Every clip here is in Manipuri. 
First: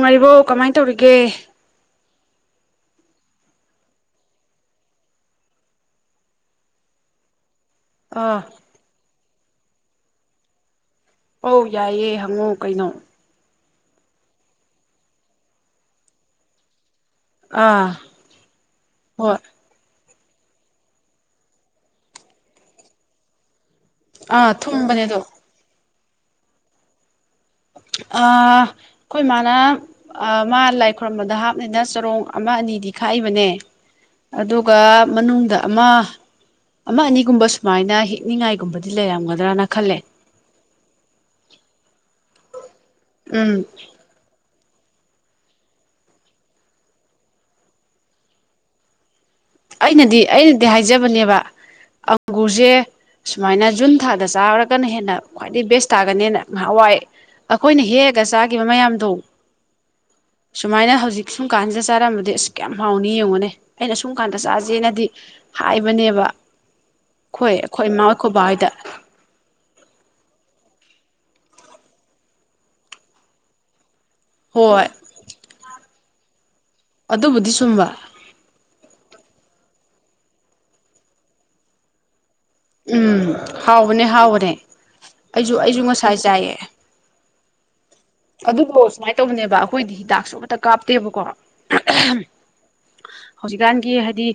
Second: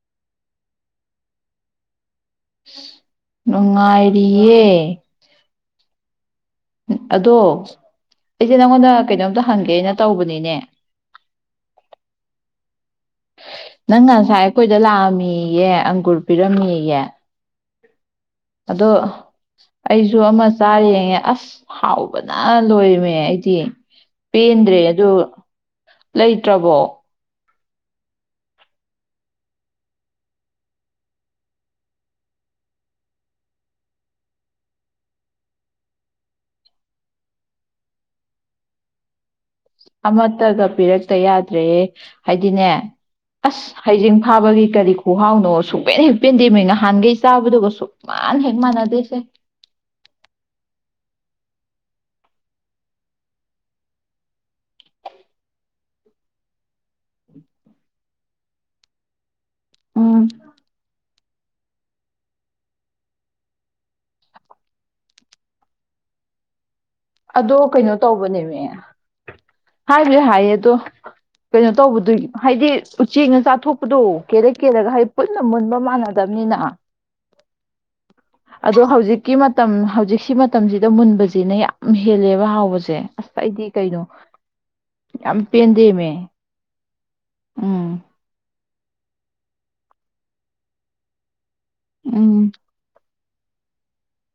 ꯃꯔꯔꯤꯕ ꯀꯃꯥꯏ ꯇꯧꯔꯒꯦ ꯅꯨꯡꯉꯥꯏꯔꯤꯌꯦ ꯑꯗꯣ ꯑꯥ ꯑꯩꯆꯦ ꯅꯪꯉꯣꯟꯅ ꯀꯩꯩꯅꯗ ꯍꯪꯒꯦꯩꯅ ꯇꯧꯕꯅꯤꯅꯦ ꯑꯧ ꯌꯥꯏꯌꯦꯦ ꯍꯪꯉꯨ ꯀꯩꯅꯣ ꯅꯪ ꯉꯁꯥꯏ ꯑꯩꯈꯣꯏꯗ ꯂꯥꯛꯑꯝꯃꯤꯌꯦ ꯑꯪꯒꯨꯔ ꯄꯤꯔꯝꯃꯤꯌꯦ ꯑꯥ ꯑꯗꯣ ꯍꯣꯏ ꯑꯩ ꯁꯨ ꯑꯃ ꯆꯥꯔꯡꯉꯦ ꯑꯁ ꯍꯥꯎꯕꯅ ꯂꯣꯏꯔꯝꯃꯦ ꯑꯩꯗꯤ ꯑꯥ ꯄꯤꯟ꯭ꯔꯦ ꯊꯨꯝꯕꯅꯦ ꯑꯗ ꯑꯗꯣ ꯂꯩꯇ꯭ꯔꯕꯣ ꯑꯩꯈꯣꯏ ꯃꯥꯅ ꯃꯥ ꯂꯥꯏ ꯈꯨꯔꯝꯕꯗ ꯍꯥꯞꯅꯤꯅ ꯆꯔꯣꯡ ꯑꯃ ꯑꯅꯤꯗꯤ ꯈꯥꯛꯏꯕꯅꯦ ꯑꯗꯨꯒ ꯃꯅꯨꯡꯗ ꯑꯃ ꯑꯃ ꯑꯅꯤꯒꯨꯝꯕ ꯁꯨꯃꯥꯏꯅ ꯍꯤꯛꯅꯤꯡꯉꯥꯏꯒꯨꯝꯕꯗꯤ ꯂꯩꯔꯝꯒꯗ꯭ꯔꯥꯅ ꯃꯠꯇꯒ ꯄꯤꯔꯛꯇ ꯌꯥꯗ꯭ꯔꯦ ꯍꯥꯏꯗꯤꯅꯦ ꯎꯝ ꯑꯁ ꯍꯩꯖꯤꯡ ꯐꯥꯕꯒꯤ ꯀꯔꯤ ꯈꯨꯍꯥꯎꯅꯣ ꯁꯨꯛꯃꯦꯟ ꯍꯦꯛ ꯄꯦꯟꯗꯦ ꯃ ꯅꯍꯥꯟꯒꯩ ꯆꯥꯕꯗꯨꯒ ꯁꯨꯛꯃꯥꯟꯅ ꯍꯦꯛ ꯃꯥꯟꯅꯗꯦꯁꯦ ꯑꯩꯅꯗꯤ ꯑꯩꯅꯗꯤ ꯍꯥꯏꯖꯕꯅꯦꯕ ꯑꯪꯒꯨꯔꯁꯦ ꯁꯨꯃꯥꯏꯅ ꯖꯨꯟ ꯊꯥꯗ ꯆꯥꯔꯒꯅ ꯍꯦꯟꯅ ꯈ꯭ꯋꯥꯏꯗꯒꯤ ꯕꯦꯁ ꯇꯥꯒꯅꯦꯅ ꯉꯍꯥꯟꯋꯥꯏ ꯑꯩꯈꯣꯏꯅ ꯍꯦꯛꯑꯒ ꯆꯥꯈꯤꯕ ꯃꯌꯥꯝꯗꯣ ꯎꯝ ꯁꯨꯃꯥꯏꯅ ꯍꯧꯖꯤꯛ ꯑꯁꯨꯝ ꯀꯥꯟꯁꯤꯗ ꯆꯥꯔꯝꯕꯗꯤ ꯑꯁ ꯀꯌꯥꯝ ꯍꯥꯎꯅꯤ ꯌꯦꯡꯉꯨꯅꯦ ꯑꯩꯅ ꯑꯁꯨꯝ ꯗꯨꯀꯥꯟꯗ ꯆꯥꯁꯦꯅꯗꯤ ꯍꯥꯏꯕꯅꯦꯕ ꯑꯩꯈꯣꯏ ꯑꯗꯣ ꯑꯩꯈꯣꯏ ꯀꯩꯅꯣ ꯏꯃꯥ ꯑꯩꯈꯣꯏ ꯕꯥ ꯇꯧꯕꯅꯦꯅꯦ ꯍꯣꯏꯗ ꯍꯥꯏꯕꯦ ꯍꯥꯏꯌꯦ ꯑꯗꯣ ꯀꯩꯅꯣ ꯇꯧꯕꯗꯨ ꯍꯥꯏꯗꯤ ꯎꯆꯦꯛꯅ ꯆꯥꯊꯣꯛ ꯑꯗꯨꯣ ꯀꯦꯔꯛ ꯍꯣꯏ ꯀꯦꯔꯒ ꯍꯥꯏ ꯄꯨꯟꯅ ꯃꯨꯟꯕ ꯃꯥꯟꯅ ꯇꯕꯅꯤꯅ ꯑꯗꯨꯕꯨꯗꯤ ꯁꯨꯝꯕ ꯑꯗꯣ ꯍꯧꯖꯤꯛꯀꯤ ꯃꯇꯝ ꯍꯧꯖꯤꯛꯀꯤ ꯃꯇꯝꯁꯤꯗ ꯃꯨꯟꯕꯁꯤꯅ ꯍꯦꯂ ꯎꯝ ꯍꯥꯎꯕꯅꯦ ꯍꯥꯎꯕꯅꯦ ꯌꯥꯝ ꯑꯩꯁꯨ ꯑꯩꯁꯨ ꯉꯁꯥꯏ ꯄꯦꯟꯗꯦꯃꯦ ꯆꯥꯏꯑ ꯎꯝ ꯑꯗꯨꯗꯣ ꯁꯨꯃꯥꯏ ꯇꯧꯕꯅꯦꯕ ꯑꯩꯈꯣꯏꯗꯤ ꯍꯤꯗꯥꯛꯁꯨ ꯑꯃꯠꯇ ꯀꯥꯞꯇꯦꯕꯀꯣ ꯎꯝ ꯍꯧꯖꯤꯛꯀꯥꯟꯒꯤ ꯍꯥꯏꯗꯤ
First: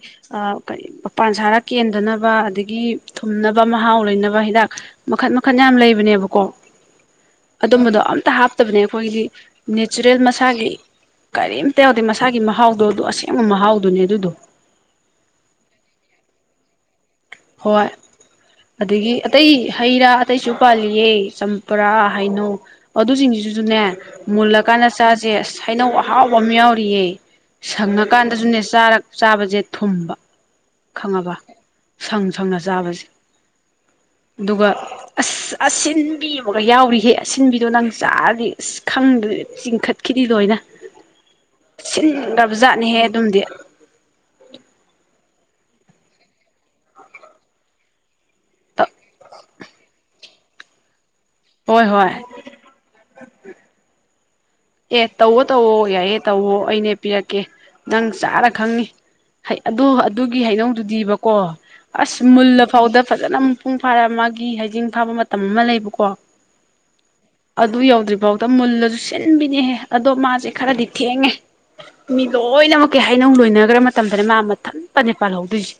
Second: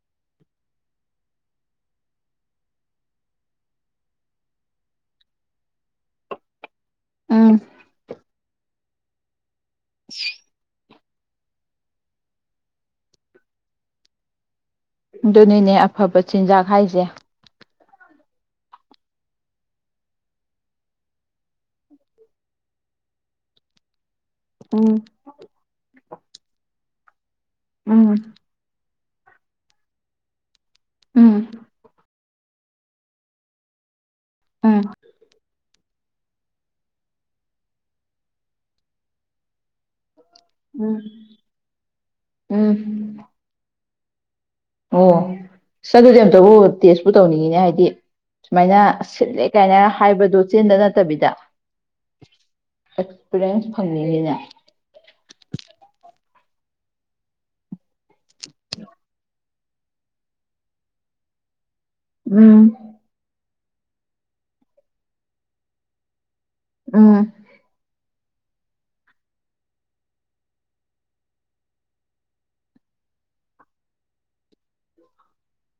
ꯀ ꯃꯄꯥꯟ ꯁꯥꯔ ꯀꯦꯟꯗꯅꯕ ꯑꯗꯒꯤ ꯊꯨꯝꯅꯕ ꯃꯍꯥꯎ ꯂꯩꯅꯕ ꯍꯤꯗꯥꯛ ꯃꯈꯟ ꯃꯈꯟ ꯌꯥꯝ ꯂꯩꯕꯅꯦꯕꯀꯣ ꯎꯝ ꯑꯗꯨꯝꯕꯗꯣ ꯑꯝꯇ ꯍꯥꯞ ꯠꯇꯕꯅꯦ ꯑꯩꯈꯣꯏꯒꯤ ꯅꯦꯆꯔꯦꯜ ꯃꯁꯥꯒꯤ ꯀꯔꯤꯝꯇ ꯌꯥꯗꯦ ꯃꯁꯥꯒꯤ ꯃꯍꯥꯎꯗꯣ ꯑꯗꯨ ꯑꯁꯦꯡꯕ ꯃꯍꯥꯎꯗꯨꯅꯦ ꯑꯗꯨꯗꯣ ꯑꯗꯨꯅꯤꯅꯦ ꯑꯐꯕ ꯆꯤꯟꯖꯥꯛ ꯍꯥꯏꯁꯦ ꯍꯣꯏ ꯑꯗꯒꯤ ꯑꯇꯩ ꯍꯩ ꯔꯥ ꯑꯇꯩꯁꯨ ꯄꯥꯜꯂꯤꯌꯦ ꯆꯝꯄꯔꯥ ꯍꯩꯅꯧ ꯑꯗꯨꯁꯤꯡꯁꯤꯁꯨꯅꯦ ꯃꯨꯜꯂꯀꯥꯟꯗ ꯎꯝ ꯆꯥꯁꯦ ꯍꯥꯏꯩꯅꯧ ꯍꯥꯎ ꯃꯝꯃꯤꯌꯥ ꯑꯣꯏꯔꯤꯌꯦ ꯎꯝ ꯁꯪꯉꯀꯥꯟꯗꯁꯨꯅꯦ ꯆꯥꯔꯛ ꯆꯥꯕꯁꯦ ꯊꯨꯝꯕ ꯈꯪꯉꯕ ꯎꯝ ꯁꯪ ꯁꯪꯅ ꯆꯥꯕꯁꯦ ꯑꯗꯨꯒ ꯎꯝ ꯑꯁ ꯑꯁꯤꯟ ꯟꯕꯤꯕꯒ ꯌꯥꯎꯔꯤꯍꯦ ꯑꯁꯤꯟꯕꯤꯗꯣ ꯅꯪ ꯆꯥꯗꯤ ꯑꯁ ꯈꯪꯗ꯭ꯔ ꯆꯤꯡꯈꯠ ꯈꯤꯗꯤ ꯂꯣꯏꯅ ꯎꯝ ꯁꯤꯟꯈ꯭ꯔꯕꯖꯥꯠꯅꯦꯍꯦ ꯎꯝ ꯑꯗꯨꯝꯗꯤ ꯑꯣ ꯆ ꯑꯗꯨꯗꯤ ꯑꯝꯇꯕꯨ ꯇꯦꯁꯄꯨ ꯇꯧꯅꯤꯡꯉꯤꯅꯦ ꯍꯥꯏꯗꯤ ꯁꯨꯃꯥꯏꯅ ꯁꯤꯜꯂꯦ ꯀꯥꯏꯅ ꯍꯥꯏꯕꯗꯨ ꯆꯦꯟꯗ ꯅꯠꯇꯕꯤꯗ ꯍꯣꯏ ꯍꯣꯏ ꯑꯦꯛꯁꯄꯤꯔꯤꯌꯦꯟꯁ ꯐꯪꯅꯤꯡꯉꯤꯅꯦ ꯑꯦ ꯇꯧꯋꯣ ꯇꯧꯋꯣ ꯌꯥꯏꯌꯦꯦ ꯇꯧꯋꯣ ꯑꯩꯅꯦ ꯄꯤꯔꯛꯀꯦ ꯅꯪ ꯆꯥꯔ ꯈꯪꯉꯤ ꯑꯗꯨ ꯑꯗꯨꯒꯤ ꯍꯗꯧꯗꯨꯗꯤꯕꯀꯣ ꯑꯁ ꯎꯝ ꯃꯨꯜꯂꯐꯥꯎꯗ ꯐꯖꯅ ꯄꯄꯨꯡ ꯐꯥꯔ ꯃꯥꯒꯤ ꯍꯩꯖꯤꯡ ꯐꯥꯕ ꯃꯇꯝ ꯑꯃ ꯂꯩꯕꯀꯣ ꯎꯝ ꯑꯗꯨ ꯌꯎꯗ꯭ꯔꯤ ꯐꯥꯎ ꯃꯨꯜꯂꯁꯨ ꯟꯕꯤꯅꯦꯍꯦ ꯑꯗꯣ ꯃꯥꯁꯦ ꯈꯔꯗꯤ ꯊꯦꯡꯉꯦ ꯃꯤ ꯂꯣꯏꯅꯃꯛꯀꯤ ꯍꯥꯏꯅꯧ ꯂꯣꯏꯅꯈ꯭ꯔ ꯃꯇꯝꯗꯅꯦ ꯃꯥ ꯃꯊꯟ ꯄꯅꯦ ꯄꯥꯜꯍꯧꯗꯣꯏꯁꯦ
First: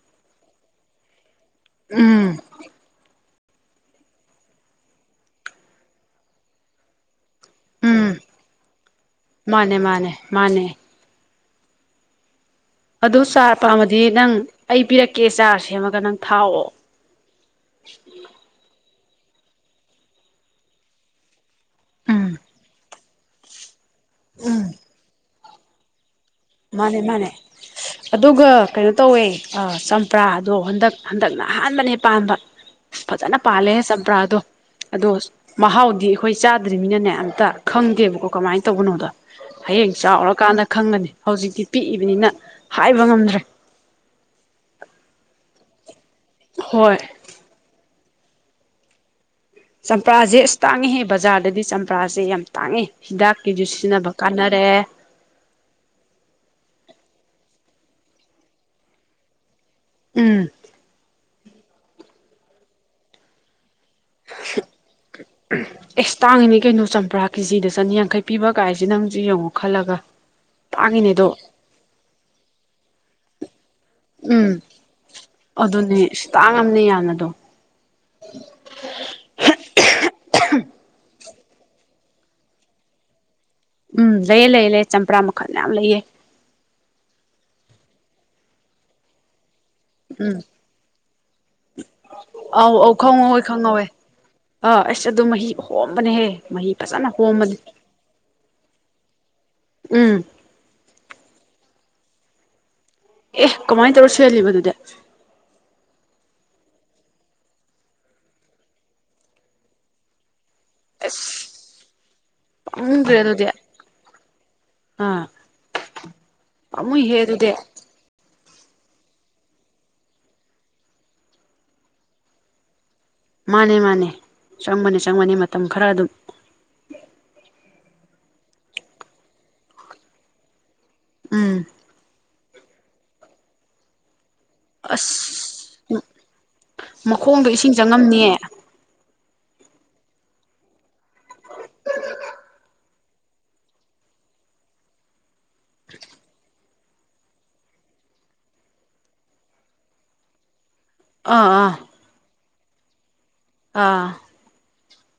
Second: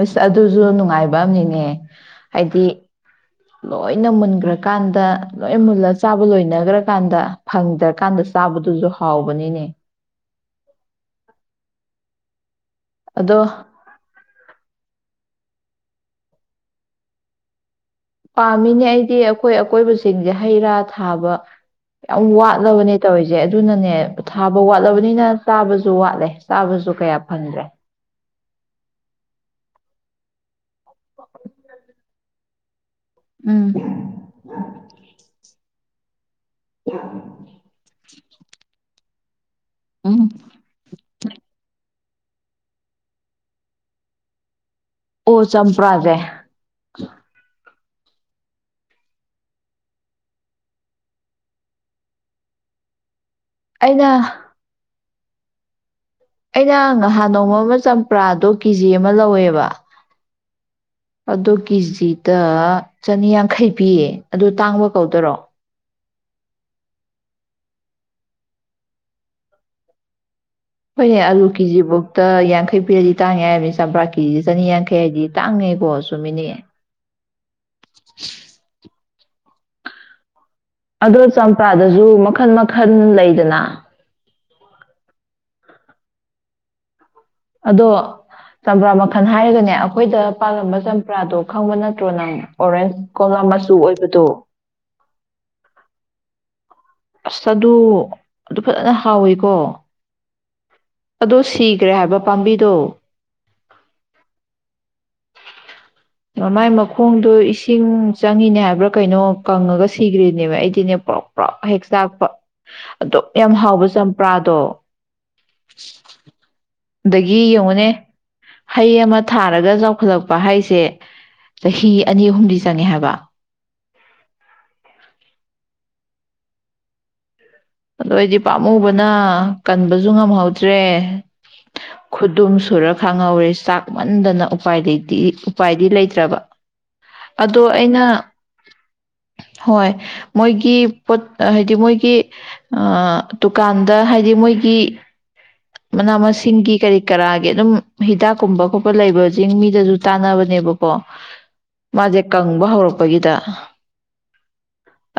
ꯑꯁ ꯑꯗꯨꯁꯨ ꯅꯨꯡꯉꯥꯏꯕ ꯑꯃꯉ ꯑꯦ ꯎꯝ ꯍꯥꯏꯗꯤ ꯂꯣꯏꯅ ꯃꯨꯟꯈ꯭ꯔꯀꯥꯟꯗ ꯂꯣꯏ ꯃꯨꯜꯂꯒ ꯆꯥꯕ ꯂꯣꯏꯅꯈ꯭ꯔꯀꯥꯟꯗ ꯎꯝ ꯐꯪꯗ꯭ꯔꯀꯥꯟꯗ ꯆꯥꯕꯗꯨꯁꯨ ꯍꯥꯎꯕꯅꯤꯅꯦ ꯃꯥꯅꯦ ꯃꯥꯅꯦ ꯃꯥꯅꯦ ꯑꯗꯨ ꯑꯗꯣ ꯆꯥꯔ ꯄꯥꯝꯃꯗꯤ ꯅꯪ ꯑꯩ ꯄꯤꯔꯛꯀꯦ ꯀꯦ ꯆꯥꯔ ꯁꯦꯝꯃꯒ ꯅꯪ ꯊꯥꯛꯑꯣ ꯄꯥꯝꯃꯤꯅꯦ ꯑꯩꯗꯤ ꯑꯩꯈꯣꯏ ꯑꯀꯣꯏꯕꯁꯤꯡꯁꯦ ꯍꯩ ꯔꯥ ꯊꯥꯕ ꯌꯥꯝ ꯎꯝ ꯋꯥꯗꯕꯅꯦ ꯇꯧꯔꯤꯁꯦ ꯑꯗꯨꯅꯅꯦ ꯊꯥꯕ ꯎꯝ ꯋꯥꯠꯂꯕꯅꯤꯅ ꯇꯥꯕꯁꯨ ꯋꯥꯠꯂꯦ ꯆꯥꯕꯁꯨ ꯃꯥꯅꯦ ꯀꯌꯥ ꯃꯥꯅꯦ ꯐꯪꯗ꯭ꯔꯦ ꯑꯗꯨꯒ ꯀꯩꯅꯣ ꯇꯧꯋꯦ ꯆꯝꯄ꯭ꯔꯥꯗꯣ ꯍꯟꯗꯛ ꯍꯟꯗꯛꯅ ꯑꯍꯥꯟꯕꯅꯦ ꯄꯥꯟꯕ ꯐꯖꯅ ꯎꯝ ꯄꯥꯜꯂꯦ ꯆꯝꯄ꯭ꯔꯥꯗꯣ ꯑꯗꯣ ꯃꯍꯥꯎ ꯑꯩꯈꯣꯏ ꯆꯥꯗ꯭ꯔꯤꯕꯅꯤꯅꯅꯦ ꯑꯝꯇ ꯈꯪꯗꯦꯕꯀꯣ ꯀꯃꯥꯏꯅ ꯇꯧꯕꯅꯣꯗꯣ ꯍꯌꯦꯡ ꯎꯝ ꯆꯥꯎꯔꯀꯥꯟꯗ ꯈꯪꯒꯅꯤ ꯁꯤ ꯄꯤꯛꯏꯕꯅꯤꯅ ꯍꯥꯏꯕ ꯉꯝꯗ꯭ꯔꯦ ꯆꯝꯄ꯭ꯔꯗ ꯍꯣꯏ ꯆꯝꯄꯔꯥꯁꯦ ꯑꯁ ꯇꯥꯡꯉꯤꯍꯦ ꯕꯖꯥꯔꯗꯗꯤ ꯆꯝꯄꯔꯥꯁꯦ ꯌꯥꯝ ꯇꯥꯡꯉꯦ ꯍꯤꯗꯥꯛ ꯀꯤꯁꯨ ꯑꯩꯅ ꯁꯤꯖꯤꯟꯅꯕ ꯀꯥꯟꯅꯔꯛꯑꯦ ꯑꯩꯅ ꯉꯍꯥꯟ ꯅꯣꯡꯃ ꯑꯃ ꯆꯝꯄ꯭ꯔꯥꯗꯣ ꯀꯦꯖꯤ ꯑꯃ ꯂꯧꯋꯦꯕ ꯎꯝ ꯑꯗꯨ ꯀꯦꯖꯤꯗ ꯆꯅꯤꯌꯥꯡꯈꯩ ꯄꯤꯌꯦ ꯑꯗꯨ ꯇꯥꯡꯕ ꯀꯧꯗꯔꯣ ꯑꯦꯁ ꯇꯥꯡꯉꯤꯅꯦ ꯀꯩꯅꯣ ꯆꯝꯄ꯭ꯔꯥ ꯀꯦꯖꯤꯗ ꯆꯅꯤꯌꯥꯡꯈꯩ ꯄꯤꯕ ꯀꯥꯏꯁꯦ ꯅꯪꯁꯨ ꯌꯦꯡꯉꯣ ꯈꯜꯂꯒ ꯍꯣꯏꯅꯦ ꯇꯥꯡꯉꯤꯅꯦꯗꯣ ꯑꯥꯂꯨ ꯀꯦꯖꯤꯐꯧꯗ ꯌꯥꯡꯈꯩ ꯄꯤꯔ ꯇꯥꯏ ꯍꯥꯏꯕꯅꯤ ꯆꯝꯄ꯭ꯔꯥ ꯀꯤꯖꯤ ꯎꯝ ꯆꯅꯤꯌꯥꯡꯈꯩ ꯍꯥꯏꯗꯤ ꯇꯥꯡꯉꯦꯀꯣ ꯑꯗꯨꯅꯦ ꯏꯁ ꯆꯨꯝꯃꯤꯅꯦꯦ ꯇꯥꯡꯉꯝꯅꯦ ꯌꯥꯝꯅꯗꯣ [inaudible] ꯑꯗ‌ꯣ ꯆꯝꯄ꯭ꯔꯥꯗꯁꯨ ꯃꯈꯟ ꯃꯈꯜ ꯂꯩꯗꯅ ꯎꯝ ꯂꯩꯌꯦ ꯂꯩ ꯂꯩ ꯆꯝꯄ꯭ꯔꯥ ꯃꯈꯜ ꯌꯥꯝꯌꯥꯝ ꯂꯩꯑ‌ꯦ ꯑꯗꯣ ꯆꯝꯄ꯭ꯔꯥ ꯃꯈꯜ ꯍꯥꯏꯔꯒꯅꯦ ꯑꯩꯈꯣꯏꯗ ꯎꯝ ꯄꯥꯜꯂꯝꯕ ꯆꯝꯄ꯭ꯔꯥꯗꯣ ꯈꯪꯕ ꯅꯠꯇ꯭ꯔꯣ ꯅꯪ ꯑꯧ ꯑꯧ ꯑꯣꯔꯦꯟꯖ ꯀꯣꯝꯂꯥ ꯈꯪꯉꯧꯋꯦ ꯃꯆꯨ ꯈꯪꯉꯧꯋꯦ ꯑꯣꯏꯕꯗꯣ ꯑꯥ ꯑꯁ ꯑꯗꯨ ꯃꯍꯤ ꯍꯣꯝꯕꯅꯦꯍꯦ ꯃꯍꯤ ꯐꯖꯅ ꯑꯁ ꯍꯣꯝꯕꯅꯦ ꯑꯗꯨ ꯑꯗꯨ ꯐꯖꯅ ꯍꯥꯎꯋ‌ꯦꯀꯣ ꯎꯝ ꯑꯗꯣ ꯁꯤꯈ꯭ꯔꯦ ꯍꯥꯏꯕ ꯄꯥꯝꯕꯤꯗꯣ ꯑꯦ ꯀꯃꯥꯏꯅ ꯇꯧꯔ ꯁꯤꯍꯜꯂꯤꯕ ꯑꯗꯨꯗ ꯃꯥꯏ ꯃꯈꯣꯡꯗꯣ ꯏꯁꯤꯡ ꯆꯪꯉꯤꯅꯦ ꯍꯥꯏꯕ꯭ꯔꯥ ꯀꯩꯅꯣ ꯀꯪꯉꯒ ꯁꯤꯈ꯭ꯔꯦ ꯅꯦ ꯑꯩꯗꯤꯅꯦ ꯄꯔ‌ꯣꯛ ꯄꯔ‌ꯣꯛ ꯑꯁ ꯍꯦꯛ ꯆꯥꯛꯄ ꯄꯥꯝꯃꯨꯗ꯭ꯔꯦ ꯑꯗꯨꯛ ꯑꯗꯨꯗꯤ ꯌꯥꯝ ꯍꯥꯎꯕ ꯆꯝꯄ꯭ꯔꯥꯗꯣ ꯑꯥ ꯄꯥꯝꯃꯨꯏꯍꯦ ꯑꯗꯒꯤ ꯑꯗꯨꯗꯤ ꯌꯦꯡꯉꯨꯅꯦ ꯍꯩ ꯑꯃ ꯊꯥꯔꯒ ꯆꯥꯎꯈꯠꯂꯛꯄ ꯍꯥꯏꯁꯦ ꯆꯍꯤ ꯑꯅꯤ ꯑꯍꯨꯝꯗꯤ ꯆꯪꯉꯦ ꯍꯥꯏꯕ ꯃꯥꯅꯦ ꯃꯥꯅꯦ ꯆꯪꯒꯅꯤ ꯆꯪꯕꯅꯤ ꯃꯇꯝ ꯈꯔ ꯑꯗꯨꯝ ꯑꯗꯨꯗꯑꯩꯗꯤ ꯄꯥꯝꯃꯨꯕꯅ ꯀꯟꯕꯁꯨ ꯉꯝꯍꯧꯗꯦ ꯇꯔ‌ꯦ ꯎꯝ ꯈꯨꯠ ꯑꯗꯨꯝ ꯁꯨꯔ ꯈꯥꯡꯍꯧꯔꯦ ꯆꯥꯛ ꯃꯟꯗꯅ ꯎꯄ ꯎꯄꯥꯏꯗꯤ ꯑꯁ ꯂꯩꯇ꯭ꯔꯕ ꯃꯈꯣꯡꯗꯣ ꯑꯗꯣ ꯏꯁꯤꯡ ꯑꯩꯅ ꯆꯪꯉꯝꯅꯤꯌꯦ ꯍꯣꯏ ꯃꯣꯏꯒꯤ ꯄꯣꯠ ꯍꯥꯏꯗꯤ ꯃꯣꯏꯒꯤ ꯗꯨꯀꯥꯟꯗ ꯍꯥꯏꯗꯤ ꯃꯣꯏꯒꯤ ꯃꯅꯥ ꯃꯁꯤꯡꯒꯤ ꯀꯔꯤ ꯀꯔꯥꯒꯤ ꯑꯗꯨꯝ ꯍꯤꯗꯥꯛꯀꯨꯝꯕ ꯈꯣꯠꯄ ꯂꯩꯕꯁꯤꯡ ꯃꯤꯗꯁꯨ ꯇꯥꯟꯅꯕꯅꯦꯕ ꯀ‌ꯣ ꯑꯥ ꯑꯥ ꯃꯥꯖ‌ꯦ ꯀꯪꯕ ꯍꯧꯔꯛꯄꯒꯤꯗ ꯑꯥ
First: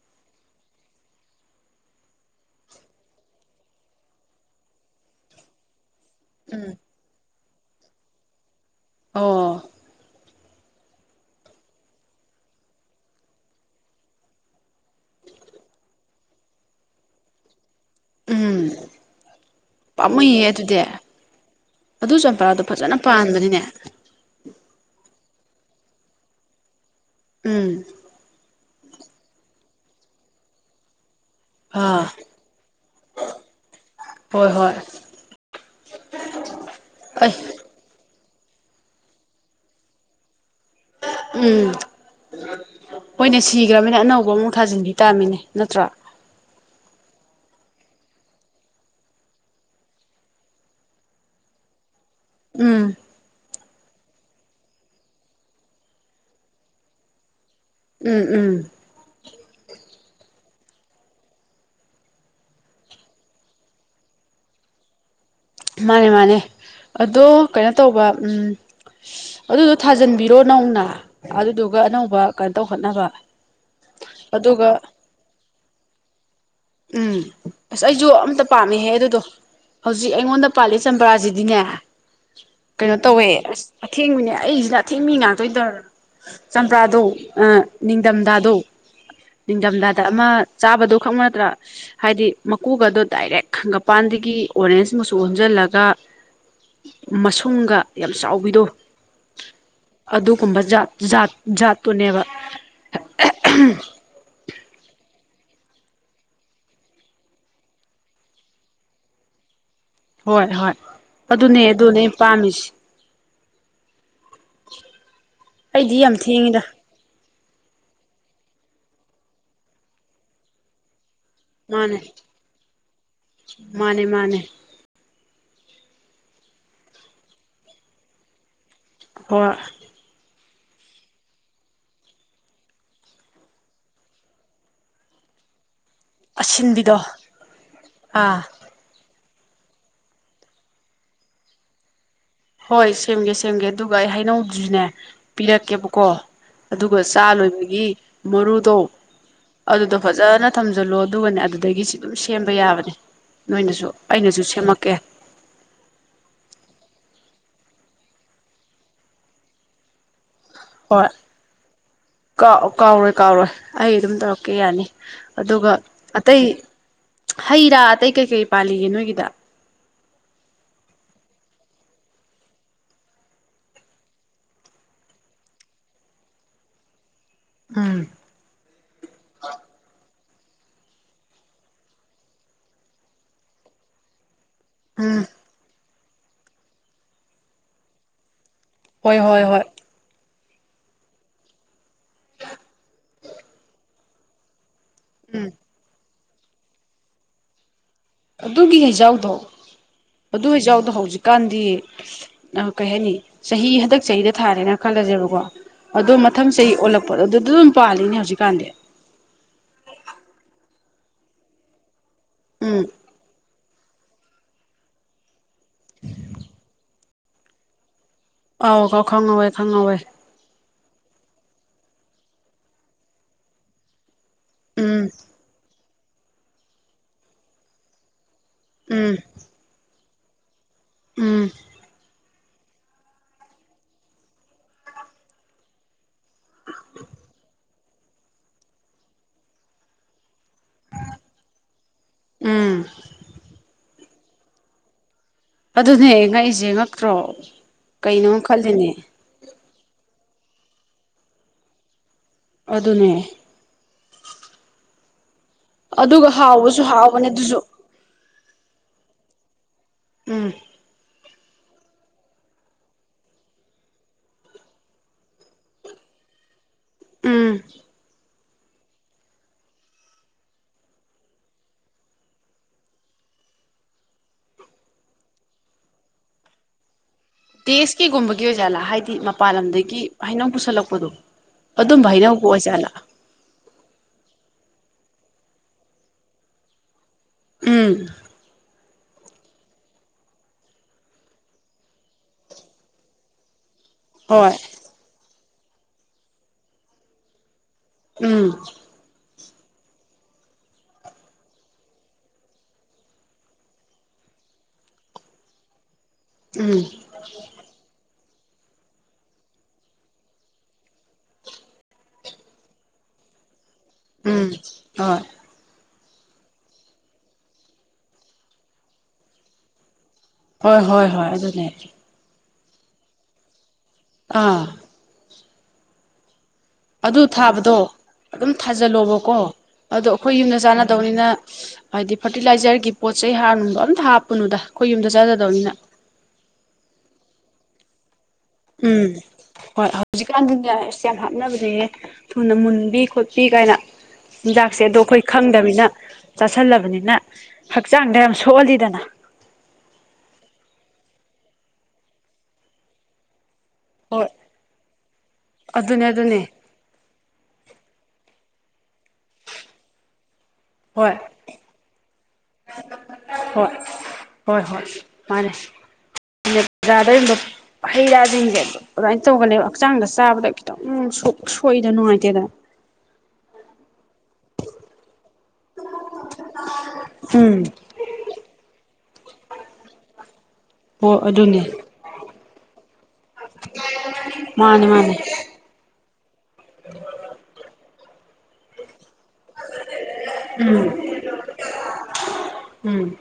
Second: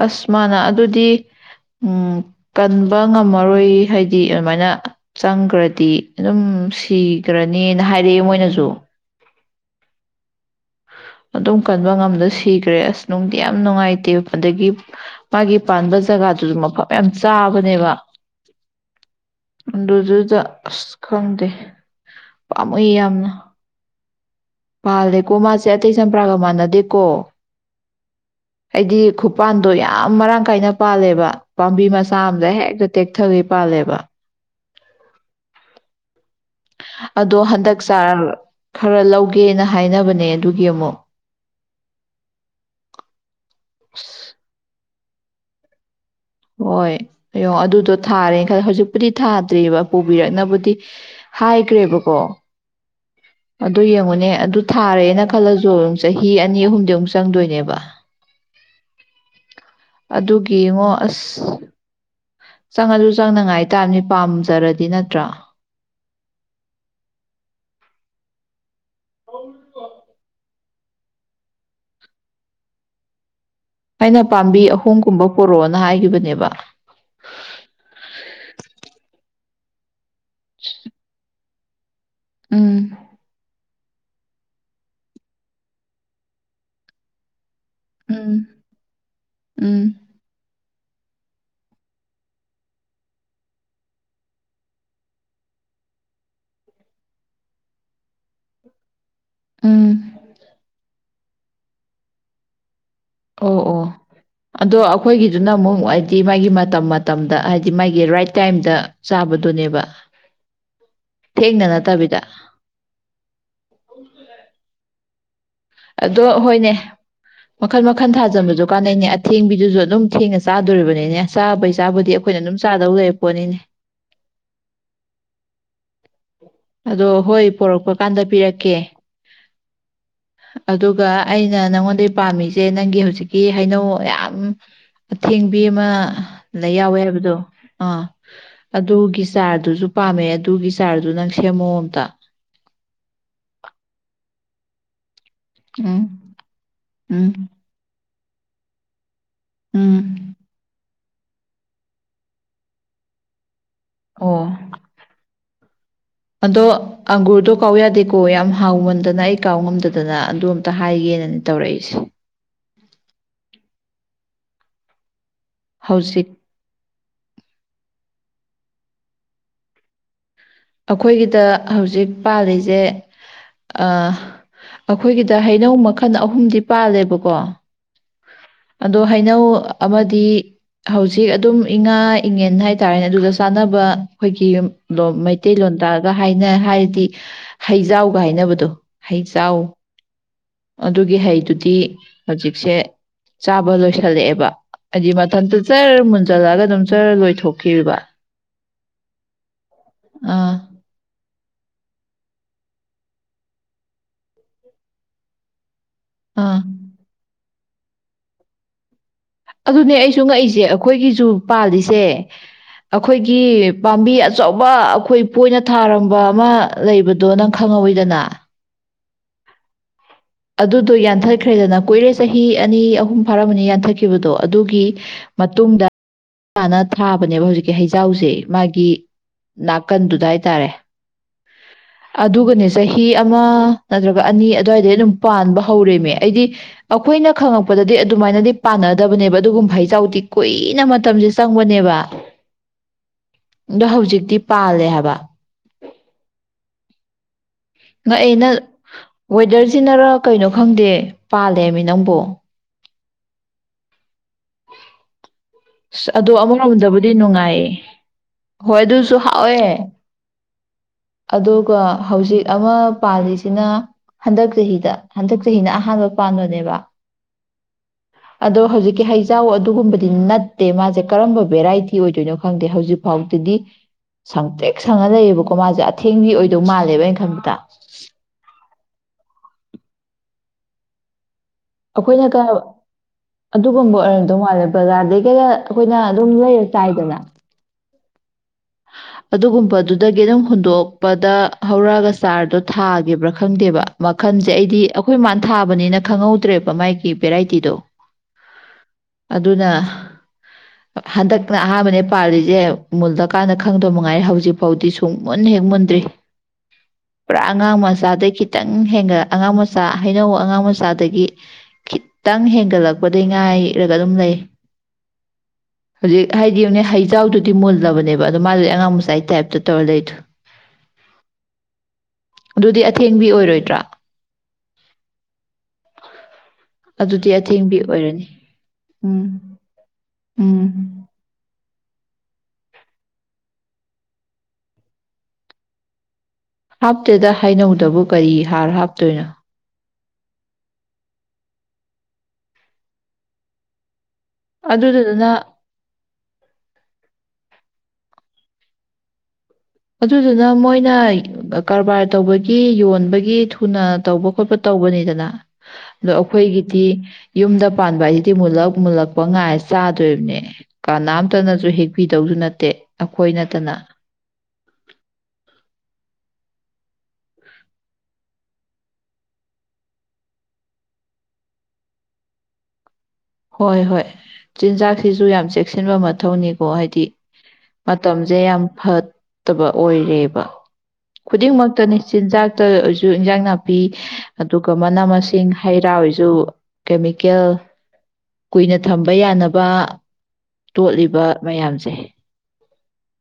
ꯑꯁ ꯃꯥꯅ ꯑꯗꯨꯗꯤ ꯎꯝ ꯀꯟꯕ ꯉꯝꯃꯔꯣꯏ ꯍꯥꯏꯗꯤ ꯑꯗꯨꯃꯥꯏꯅ ꯆꯪꯈ꯭ꯔꯗꯤ ꯑꯗꯨꯝ ꯎꯝ ꯁꯤꯈ꯭ꯔꯅꯦꯅ ꯍꯥꯏꯔꯛꯑꯦ ꯃꯣꯏꯅꯁꯨ ꯑꯣ ꯑꯗꯨꯝ ꯀꯟꯕ ꯉꯝꯗꯅ ꯁꯤꯈ꯭ꯔꯦ ꯑꯁ ꯅꯨꯡꯗꯤ ꯌꯥꯝ ꯅꯨꯡꯉꯥꯏꯇꯦ ꯑꯗꯒꯤ ꯃꯥꯒꯤ ꯄꯥꯟꯕ ꯖꯒꯥꯗꯨꯁꯨ ꯃꯐꯝ ꯌꯥꯝ ꯆꯥꯕꯅꯦꯕ ꯎꯝ ꯗꯨꯗꯨꯗ ꯄꯥꯝꯃꯨꯏꯌꯦ ꯑꯗꯨꯗꯤ ꯑꯁ ꯈꯪꯗꯦ ꯑꯗꯨ ꯆꯝꯄ꯭ꯔꯥꯗꯣ ꯄꯥꯝꯃꯨꯏ ꯐꯖꯅ ꯌꯥꯝꯅ ꯄꯥꯟꯕꯅꯤꯅꯦ ꯄꯥꯜꯂꯤ ꯃꯥꯁ‌ꯦ ꯑꯇꯩ ꯆꯝꯄ꯭ꯔꯒ ꯃꯥꯅꯗꯦ ꯎꯝ ꯍꯥꯏꯗꯤ ꯈꯨꯄꯥꯟꯗꯣ ꯌꯥꯝ ꯃꯔꯥꯡ ꯀꯥꯏꯅ ꯄꯥꯜꯂꯦꯕ ꯄꯥꯝꯕꯤ ꯃꯥꯁ ꯑꯥ ꯃꯆꯥꯝꯗ ꯍꯦꯛꯇ ꯇꯦꯛꯊꯈꯩ ꯄꯥꯜꯂꯦꯕ ꯍꯣꯏ ꯍꯣꯏ ꯑꯩ ꯑꯗꯣ ꯍꯟꯗꯛ ꯆꯥ ꯈꯔ ꯂꯧꯒꯦꯅ ꯍꯥꯏꯅꯕꯅꯦ ꯑꯗꯨꯒꯤ ꯑꯃꯨꯛ ꯍꯣꯏꯅ ꯁꯤꯈ꯭ꯔꯃꯤꯅ ꯑꯅꯧꯕ ꯑꯃꯨꯛ ꯊꯥꯖꯤꯟꯕꯤ ꯇꯥꯃꯤꯅꯤ ꯅꯠꯇ꯭ꯔꯥ ꯍꯣꯏ ꯍꯡ ꯑꯗꯨꯗꯣ ꯊꯥꯔꯦ ꯈꯜ ꯍꯧꯖꯤꯛꯄꯨꯗꯤ ꯊꯥꯗ꯭ꯔꯤꯕ ꯄꯨꯕꯤꯔꯛꯕꯨꯗꯤ ꯍꯥꯏꯈ꯭ꯔꯦꯕꯀꯣ ꯎꯝ ꯑꯗꯨ ꯌꯦꯡꯉꯨꯅꯦ ꯑꯗꯨ ꯊꯥꯔꯦꯅ ꯈꯜꯂꯁꯨ ꯆꯍꯤ ꯑꯅꯤ ꯑꯍꯨꯝꯗꯤ ꯑꯃꯨꯛ ꯆꯪꯗꯣꯏꯅꯦꯕ ꯎꯝ ꯎꯝ ꯑꯗꯨꯒꯤ ꯏꯉꯣ ꯑꯁ ꯆꯪ ꯑꯗꯨ ꯑꯗꯨ ꯆꯪꯅꯉꯥꯏꯇꯥꯥꯕꯅꯤ ꯄꯥꯝꯖꯔꯗꯤ ꯅꯠꯇ꯭ꯔꯥ ꯃꯥꯅꯦ ꯃꯥꯅꯦ ꯑꯗꯣ ꯀꯩꯅꯣ ꯇꯧꯕ ꯎ ꯑꯗꯨꯗꯣ ꯊꯥꯖꯟꯕꯤꯔꯣ ꯅꯧꯅ ꯑꯗꯨꯗꯨꯒ ꯑꯅꯧꯕ ꯀꯩꯅꯣ ꯇꯧꯈꯣꯠꯅꯕ ꯑꯩꯅ ꯄꯥꯝꯕꯤ ꯑꯍꯨꯝꯒꯨꯝꯕ ꯄꯣꯔꯛꯑꯣꯅ ꯍꯥꯏꯈꯤꯕꯅꯦꯕ ꯎꯝ ꯑꯁ ꯑꯩꯁꯨ ꯑꯝꯇ ꯄꯥꯝꯃꯦꯍꯦ ꯑꯗꯨꯗꯣ ꯍꯧꯖꯤꯛ ꯑꯩꯉꯣꯟ ꯄꯥꯂꯤꯦ ꯆꯝꯕꯔꯥꯖꯤꯗꯤꯅꯦ ꯎꯝ ꯀꯩꯅꯣ ꯇꯧꯋꯦ ꯑꯁ ꯑꯊꯦꯡꯕꯅꯦ ꯑꯩꯁꯤꯅ ꯑꯊꯦꯡ ꯃꯤ ꯉꯥꯛꯇꯣꯏ ꯇꯧ ꯆꯝꯄ꯭ꯔꯥꯗꯣ ꯎꯝ ꯅꯤꯡꯊꯝꯊꯥꯗꯣ ꯎꯝ ꯅꯤꯡꯊꯝꯊꯥꯗ ꯑꯃ ꯆꯥꯕꯗꯨ ꯈꯛ ꯅꯠꯇ꯭ꯔꯥ ꯍꯥꯏꯗꯤ ꯃꯀꯨꯒꯗꯣ ꯗꯥꯏꯔꯦꯛꯒꯄꯥꯟꯗꯒꯤ ꯑꯣꯔꯦꯟꯖ ꯃꯨ ꯁꯟꯖꯜꯂꯒ ꯃꯁꯨꯡꯒ ꯌꯥꯝ ꯆꯥꯎꯕꯤꯗꯣ ꯎꯝ ꯑꯗꯨꯒꯨꯝꯕ ꯥꯠ ꯇꯥꯅꯦꯕ ꯑꯣ ꯑꯣ ꯑꯗꯣ ꯑꯩꯈꯣꯏꯒꯤꯗꯨꯅ ꯑꯃꯨꯛ ꯍꯥꯏꯗꯤ ꯃꯥꯒꯤ ꯃꯇꯝ ꯃꯇꯝꯗ ꯍꯥꯏꯗꯤ ꯃꯥꯒꯤ ꯔꯥꯏꯠ ꯇꯥꯏꯝꯗ ꯆꯥꯕꯗꯨꯅꯦꯕ ꯍꯣꯏ ꯍꯣꯏ ꯑꯗꯨꯅꯦ ꯊꯦꯡꯅ ꯑꯗꯨꯅꯦ ꯅꯠꯇꯕꯤꯗ ꯄꯥꯝꯃꯤꯁꯦ [inaudible] ꯑꯩꯗꯤ ꯌꯥꯝ ꯑꯗꯣ ꯊꯦꯡꯉꯤꯗ ꯍꯣꯏꯅꯦ ꯃꯈꯜ ꯃꯈꯜ ꯊꯥꯖꯟꯕꯁꯨ ꯀꯥꯟꯅꯩꯅꯦ ꯑꯊꯦꯡꯕꯤꯗꯨꯁꯨ ꯑꯗꯨꯝ ꯊꯦꯡꯅ ꯆꯥꯗꯣꯔꯤꯕꯅꯤꯅꯦ ꯆꯥꯕꯩ ꯃꯥꯅꯦ ꯆꯥꯕꯨꯗꯤ ꯑꯩꯈꯣꯏꯅ ꯑꯗꯨꯝ ꯆꯥꯗꯧ ꯂꯩꯔ ꯄꯣꯠꯅꯤꯅꯦ ꯃꯥꯅꯦ ꯃꯥꯅꯦ ꯑꯗꯣ ꯍꯣꯏ ꯄꯣꯔꯛꯄ ꯀꯥꯟꯗ ꯄꯤꯔꯛꯀꯦ ꯑꯩ ꯑꯗꯨꯒ ꯑꯩꯅ ꯅꯪꯉꯣꯟꯗꯩ ꯄꯥꯝꯃꯤꯁꯦ ꯅꯪꯒꯤ ꯍꯧꯖꯤꯛꯀꯤ ꯍꯩꯅꯧ ꯌꯥꯝ ꯑꯊꯦꯡꯕꯤ ꯑꯃ ꯂꯩ ꯌꯥꯎꯋꯦ ꯑꯁꯤꯟꯕꯤꯗꯣ ꯍꯥꯏꯕꯗꯣ ꯑꯥ ꯑꯗꯨꯒꯤ ꯆꯔꯗꯨꯁꯨ ꯄꯥꯝꯃꯦ ꯑꯗꯨꯒꯤ ꯁꯥꯔꯗꯨꯣ ꯅꯪ ꯁꯦꯝꯦꯃꯣꯝꯗ ꯍꯣꯏ ꯁꯦꯝꯒꯦ ꯁꯦꯝꯒꯦ ꯑꯗꯨꯒ ꯑꯩ ꯍꯥꯏꯅꯧꯗ꯭ꯔꯤꯅꯦ ꯄꯤꯔꯛꯀꯦꯕꯀꯣ ꯎꯝ ꯑꯗꯨꯒ ꯆꯥ ꯎꯝ ꯂꯣꯏꯕꯒꯤ ꯃꯔꯗ ꯑꯗꯨꯗꯣ ꯎꯝ ꯐꯖꯅ ꯊꯝꯖꯜꯂꯣ ꯑꯗꯨꯒꯅꯦ ꯑꯗꯨꯗꯒꯤꯁꯨ ꯑꯗꯨꯝ ꯁꯦꯝꯕ ꯌꯥꯕꯅꯦ ꯅꯣꯏꯅꯁꯨ ꯑꯩꯅꯁꯨ ꯑꯣ ꯁꯦꯝꯃꯛꯀꯦ ꯑꯗꯣ ꯑꯪꯒꯨꯔꯗꯣ ꯀꯥꯎ ꯌꯥꯗꯦꯀꯣ ꯌꯥꯝ ꯍꯥꯎꯃꯟꯗꯅ ꯑꯩ ꯀꯥꯎ ꯉꯝꯗꯗꯅ ꯑꯗꯨ ꯑꯝꯇ ꯍꯥꯏꯒꯦꯅꯅꯦ ꯇꯧꯔꯛꯏꯁꯦ ꯍꯣꯏꯥꯎ ꯀꯥꯎꯔꯣꯏ ꯀꯥꯎꯔꯣꯏ ꯑꯩ ꯑꯗꯨꯝ ꯇꯧꯔꯛ ꯀ ꯌꯥꯅꯤ ꯑꯗꯨꯒ ꯍꯧꯖꯤꯛ ꯑꯇꯩ ꯍꯩ ꯔꯥ ꯑꯇꯩ ꯀꯩꯀꯩ ꯄꯥꯜꯂꯤꯒꯦ ꯅꯣꯏꯒꯤꯗ ꯑꯩꯈꯣꯏꯒꯤꯗ ꯍꯧꯖꯤꯛ ꯄꯥꯜꯂꯤꯁꯦ ꯑꯩꯈꯣꯏꯒꯤꯗ ꯍꯩꯅꯧ ꯃꯈꯜ ꯑꯍꯨꯝꯗꯤ ꯄꯥꯜꯂꯦꯕꯀꯣ ꯎꯝ ꯑꯗꯣ ꯍꯩꯅꯧ ꯑꯃꯗꯤ ꯍꯧꯖꯤꯛ ꯑꯗꯨꯝ ꯏꯉꯥ ꯏꯉꯟ ꯍꯥꯏꯇꯥꯔꯦꯅꯦ ꯑꯗꯨꯗ ꯆꯥꯅꯕ ꯑꯩꯈꯣꯏ ꯨꯝ ꯃꯩꯇꯩꯂꯣꯟꯗ ꯒ ꯍꯥꯏꯅ ꯍꯥꯏꯔꯗꯤ ꯍꯩꯖꯥꯎꯒ ꯍꯥꯏꯅꯕꯗꯣ ꯍꯣꯏ ꯍꯩ ꯍꯣꯏ ꯆꯎ ꯍꯣꯏ ꯑꯗꯨꯒꯤ ꯍꯩꯗꯨꯗꯤ ꯍꯧꯖꯤꯛꯁꯦ ꯆꯥꯕ ꯂꯣꯏꯁꯜꯂꯛꯑꯦꯕ ꯑꯖꯤꯕꯊꯟꯇ ꯆ ꯆꯜꯂꯒ ꯑꯗꯨꯝ ꯆꯔ ꯂꯣꯏꯊꯣꯛꯔꯤꯕ ꯑꯗꯨꯒꯤ ꯍꯩꯖꯥꯎꯗꯣ ꯑꯗꯨ ꯑꯥ ꯍꯩꯖꯥꯎꯗꯣ ꯍꯧꯖꯤꯛ ꯀꯥꯟꯗꯤ ꯀꯩ ꯍꯥꯏꯅꯤ ꯆꯍꯤ ꯍꯟꯗꯛ ꯆꯍꯤꯗ ꯊꯥꯔꯦꯅ ꯈꯜꯂꯁꯦꯕꯀꯣ ꯑꯗꯣ ꯃꯊꯪ ꯑꯥ ꯆꯍꯤ ꯑꯣꯜꯂꯛꯄꯗꯣ ꯑꯗꯨꯗ ꯑꯗꯨꯝ ꯄꯥꯜꯂꯤꯅꯦ ꯍꯧꯖꯤꯛꯀꯥꯟꯗꯤ ꯑꯗꯨꯅꯦ ꯑꯩꯁꯨ ꯉꯛꯏꯁꯦ ꯑꯩꯈꯣꯏꯒꯤꯁꯨ ꯄꯥꯜꯂꯤꯁꯦ ꯎꯝ ꯑꯩꯈꯣꯏꯒꯤ ꯄꯥꯝꯕꯤ ꯑꯆꯧꯕ ꯑꯩꯈꯣꯏ ꯄꯣꯏꯅ ꯊꯥꯔꯝꯕ ꯑꯃ ꯂꯩꯕꯗꯣ ꯅꯪ ꯈꯪꯍꯧꯋꯤꯗꯅ ꯑꯥꯎ ꯀꯥꯎ ꯈꯪꯉꯧꯋꯦ ꯈꯪꯍꯧꯋꯦ ꯑꯗꯨꯗꯣ ꯌꯥꯟꯊꯈ꯭ꯔꯦꯗꯅ ꯀꯨꯏꯔꯦ ꯆꯍꯤ ꯑꯅꯤ ꯑꯍꯨꯝ ꯐꯥꯔꯝꯃꯅꯤ ꯌꯥꯟꯊꯈꯤꯕꯗꯣ ꯑꯗꯨꯒꯤ ꯎꯝ ꯃꯇꯨꯡꯗ ꯆꯥꯅ ꯊꯥꯕꯅꯦꯕ ꯍꯧꯖꯤꯛꯀꯤ ꯍꯩꯖꯥꯎꯁꯦ ꯃꯥꯒꯤ ꯥꯛ ꯎꯝ ꯅꯥꯀꯟꯗꯨꯗ ꯍꯥꯏꯇꯥꯔꯦ ꯎꯝ ꯑꯗꯨꯒꯅꯦ ꯆꯍꯤ ꯑꯃ ꯅꯠꯇ꯭ꯔꯒ ꯑꯅꯤ ꯑꯗꯨꯋꯥꯏꯗꯩ ꯑꯗꯨꯝ ꯄꯥꯟꯕ ꯍꯧꯔꯦꯃꯦ ꯍꯥꯏꯗꯤ ꯑꯩꯈꯣꯏꯅ ꯈꯉꯄ ꯗꯗꯗꯤ ꯑꯗꯨꯃꯥꯏꯅꯗꯤ ꯄꯥꯟꯅꯗꯕꯅꯦꯕ ꯑꯗꯨꯒꯨꯝꯕ ꯍꯆꯥꯎꯗꯤ ꯀꯨꯏꯅ ꯃꯇꯝꯁꯦ ꯆꯪꯕꯅꯦꯕ ꯎꯝ ꯑꯗꯣ ꯍꯧꯖꯤꯛꯇꯤ ꯄꯥꯜꯂꯦ ꯍꯥꯏꯕ ꯑꯗꯨꯅꯦ ꯉꯛꯏꯁꯦ ꯉꯛꯇ꯭ꯔꯣ ꯉꯥꯛꯑ ꯀꯩꯅꯣ ꯅ ꯈꯜꯂꯤꯅꯦ ꯋꯦꯗꯔꯁꯤꯅꯔ ꯀꯩꯅꯣ ꯈꯪꯗꯦ ꯄꯥꯜꯂꯦꯕꯃꯤ ꯅꯪꯕꯨꯣ ꯑꯗꯨꯗꯨꯅꯦ ꯑꯁ ꯑꯗꯣ ꯑꯃꯔꯣꯝꯗꯕꯨꯗꯤ ꯍꯥꯎꯕꯅꯦ ꯑꯗꯨꯁꯨ ꯅꯨꯡꯉꯥꯏꯌꯦ ꯍꯣꯏ ꯑꯗꯨꯁꯨ ꯍꯥꯎꯋꯦ ꯎꯝ ꯑꯗꯨꯒ ꯍꯧꯖꯤꯛ ꯑꯃ ꯄꯥꯜꯂꯤꯁꯤꯅ ꯍꯟꯗꯛ ꯆꯍꯤꯗ ꯍꯟꯗꯛ ꯆꯍꯤꯅ ꯑꯍꯥꯟꯕ ꯄꯥꯟꯕꯅꯦꯕ ꯎꯝ ꯑꯗꯣ ꯍꯧꯖꯤꯛꯀꯤ ꯍꯩꯖꯥꯎ ꯑꯗꯨꯒꯨꯝꯕꯗꯤ ꯅꯠ ꯠꯇꯦ ꯃꯥꯁꯦ ꯀꯔꯝꯕ ꯚꯦꯔꯥꯏꯇꯤ ꯑꯣꯏꯗꯣꯏꯅꯣ ꯈꯪꯗꯦ ꯍꯧꯖꯤꯛ ꯐꯥꯎꯗꯗꯤ ꯁꯪꯇꯦꯛ ꯁꯪꯉ ꯂꯩꯌꯦꯕꯀꯣ ꯃꯥꯁꯦ ꯑꯊꯦꯡꯒꯤ ꯑꯣꯏꯗꯧ ꯃꯥꯜꯂꯦꯕꯩꯅ ꯇꯦꯁ ꯀꯦꯒꯨꯝꯃꯒꯤ ꯌꯣꯖꯂ ꯍꯥꯏ ꯍꯥꯏꯗꯤ ꯃꯄꯥꯟ ꯂꯝꯗꯒꯤ ꯍꯩꯅꯧ ꯄꯨꯁꯜꯂꯛꯄꯗꯣ ꯑꯗꯨꯝꯕ ꯑꯩꯈꯣꯏꯅ ꯍꯩꯅꯧꯕꯨ ꯀꯩꯅ ꯑꯣꯏꯖꯥꯠꯂꯥ ꯑꯗꯨꯒꯨꯝꯕ ꯑꯣꯏꯔꯝꯗꯧ ꯃꯥꯜꯂꯦ ꯕꯖꯥꯔꯗꯩ ꯀꯔ ꯑꯩꯈꯣꯏꯅ ꯑꯗꯨꯝ ꯂꯩꯔ ꯆꯥꯏꯗꯅ ꯍ ꯑꯗꯨꯒꯨꯝꯕꯗꯨꯗꯒꯤ ꯑꯗꯨꯝ ꯍꯨꯟꯗꯣꯛꯄꯗ ꯍꯧꯔꯛꯑꯒ ꯆꯥꯔꯗꯣ ꯊꯥꯈꯤꯕꯕ꯭ꯔꯥ ꯈꯪꯗꯦꯕ ꯃꯈꯜꯁꯦ ꯍꯣꯏ ꯑꯩꯗꯤ ꯑꯩꯈꯣꯏ ꯃ ꯊꯥꯕꯅꯤꯅ ꯈꯪꯍꯧꯗ꯭ꯔꯦꯕ ꯃꯥꯒꯤ ꯚꯦꯔꯥꯏꯇꯤꯗꯣ ꯎꯝ ꯑꯗꯨꯅ ꯍꯟꯗꯛꯅ ꯑꯍꯥꯟꯕꯅꯦ ꯄꯥꯜꯂꯤꯁꯦ ꯎꯃꯨꯜꯗ ꯀꯥꯟꯗ ꯈꯪꯗꯕ ꯃꯉꯥꯏꯔꯦ ꯍꯧꯖꯤꯛꯐꯥꯎꯗꯤ ꯁꯨꯝ ꯃꯨꯟꯅ ꯍꯦꯛ ꯃꯨꯟꯗ꯭ꯔꯤ ꯎꯝ ꯄ꯭ꯔꯥꯉ ꯃꯁꯥꯗ ꯀꯈꯤ ꯈꯤꯇꯪ ꯍꯦꯟꯒꯠ ꯑꯉꯥꯡ ꯃꯆꯥ ꯍꯩꯅꯧ ꯑꯉꯥꯡ ꯃꯆꯥ ꯑꯗꯒꯤꯠ ꯈꯤꯇꯪ ꯍꯦꯟꯒꯠꯂꯛꯄꯗꯒꯤ ꯉꯥꯏ ꯎꯝ ꯑ ꯍꯧꯖꯤꯛ ꯍꯥꯏꯗꯤ ꯑꯃꯅꯦ ꯍꯩꯖꯥꯎꯗꯨꯗꯤ ꯃꯨꯜꯂꯕꯅꯦꯕ ꯑꯗꯣ ꯃꯥꯗꯤ ꯑꯉꯥꯡ ꯃꯆꯥ ꯑꯩ ꯇꯥꯏꯞꯇ ꯇꯧꯔ ꯂꯩ꯭ꯔꯣ ꯍꯣꯏ ꯍꯣꯏ ꯍꯣꯏ ꯑꯗꯨꯅꯦ ꯑꯗꯨꯗꯤ ꯑꯊꯦꯡꯕꯤ ꯑꯣꯏꯔꯣꯏꯗ꯭ꯔꯥ ꯑꯥ ꯑꯗꯨ ꯑꯗꯨꯗꯤ ꯊꯥꯕꯗꯣ ꯑꯊꯦꯡꯕꯤ ꯑꯣꯏꯔꯅꯤ ꯑꯗꯨꯝ ꯊꯥꯖꯤꯜꯂꯣꯕꯀꯣ ꯎꯝ ꯑꯗꯣ ꯑꯩꯈꯣꯏ ꯌꯨꯝꯗ ꯎꯝ ꯆꯥꯟꯅꯗꯧꯅꯤꯅ ꯍꯥꯏꯗꯤ ꯐꯔꯇꯤꯂꯥꯏꯖꯔꯒꯤ ꯄꯣꯠ ꯆꯩ ꯍꯔꯅꯨꯡꯗ ꯑꯝꯇ ꯍꯥꯞꯄꯅꯨꯗ ꯑꯩꯈꯣꯏ ꯌꯨꯝꯗ ꯆꯥꯖꯗꯧꯅꯤꯅ ꯍꯥꯞꯇꯦꯗ ꯍꯥꯏꯅꯧꯗꯕꯨ ꯀꯔꯤ ꯍꯥꯔ ꯍꯥꯞꯇꯣꯏꯅꯣ ꯍꯧꯖꯤꯛꯀꯥꯟꯗꯤꯅꯦꯁ ꯌꯥꯝ ꯍꯥꯞꯅꯕꯅꯦꯍ ꯊꯨꯅ ꯃꯨꯟꯕꯤ ꯈꯣꯠꯄꯤ ꯀꯥꯏꯅ ꯍꯤꯟꯖꯥꯛꯁꯦ ꯑꯗꯣ ꯑꯩꯈꯣꯏ ꯑꯗꯨꯗꯨꯅ ꯈꯪꯗꯕꯅꯤꯅ ꯆꯥꯁꯜꯂꯕꯅꯤꯅ ꯍꯛꯆꯥꯡꯗ ꯌꯥꯝ ꯁꯣꯛꯍꯜꯂꯤꯗꯅ ꯑꯗꯨꯗꯨꯅ ꯃꯣꯏꯅ ꯀꯔꯕꯥꯔ ꯇꯧꯕꯒꯤ ꯌꯣꯟꯕꯒꯤ ꯊꯨꯅ ꯇꯧꯕ ꯍꯣꯏ ꯈꯣꯠꯄ ꯇꯧꯕꯅꯤꯗꯅ ꯑꯗꯨꯅꯦ ꯑꯗꯣ ꯑꯗꯨꯅꯦ ꯑꯩꯈꯣꯏꯒꯤꯗꯤ ꯌꯨꯝꯗ ꯄꯥꯟꯕ ꯍꯥꯏꯁꯤꯗꯤ ꯃꯨꯜꯂꯞ ꯃꯨꯜꯂꯛꯄ ꯉꯥꯏ ꯆꯥꯗꯣꯏꯔꯤꯕꯅꯦ ꯍꯣꯏ ꯀꯅꯥꯝꯇꯅꯁꯨ ꯍꯦꯛꯄꯤꯗꯧꯁꯨ ꯅꯠꯇꯦ ꯑꯩꯈꯣꯏ ꯅꯠꯇꯅ ꯍꯣꯏ ꯍꯣꯏ ꯍꯣꯏ ꯃꯥꯅꯦ ꯕꯖꯥꯔꯗ ꯌꯕ ꯍꯩ ꯔꯥꯁꯤꯡꯁꯦ ꯑꯗꯨꯃꯥꯏꯅ ꯇꯧꯒꯅꯦꯕ ꯍꯛꯆꯥꯡꯗ ꯆꯥꯕꯗ ꯈꯤꯇꯪ ꯁꯣꯛꯏꯗ ꯅꯨꯡꯉꯥꯏꯇꯦꯗꯅ ꯍꯣꯏ ꯍꯣꯏ ꯆꯤꯟꯖꯥꯛꯁꯤꯁꯨ ꯌꯥꯝ ꯆꯦꯛꯁꯤꯟꯕ ꯃꯊꯧꯅꯤ ꯀꯣ ꯍꯥꯏꯗꯤ ꯎꯝ ꯃꯇꯝꯁꯦ ꯌꯥꯝ ꯐꯠ ꯇꯕ ꯑꯣꯏꯔꯦꯕ ꯍꯣꯏ ꯑꯗꯨꯅꯦ ꯈꯨꯗꯤꯡꯃꯛꯇꯅꯤ ꯆꯤꯟꯖꯥꯛꯇ ꯑꯣꯏꯁꯨ ꯏꯟꯖꯥꯡ ꯅꯥꯄꯤ ꯑꯗꯨꯒ ꯃꯥꯅꯦ ꯃꯅꯥ ꯃꯥꯅꯦ ꯃꯁꯤꯡ ꯍꯩ ꯔꯥ ꯑꯣꯏꯁꯨ ꯀꯦꯃꯤꯀꯦꯜ ꯀꯨꯏꯅ ꯊꯝꯕ ꯌꯥꯅꯕ ꯇꯣꯠꯂꯤꯕ ꯃꯌꯥꯝꯁꯦ ꯎꯝ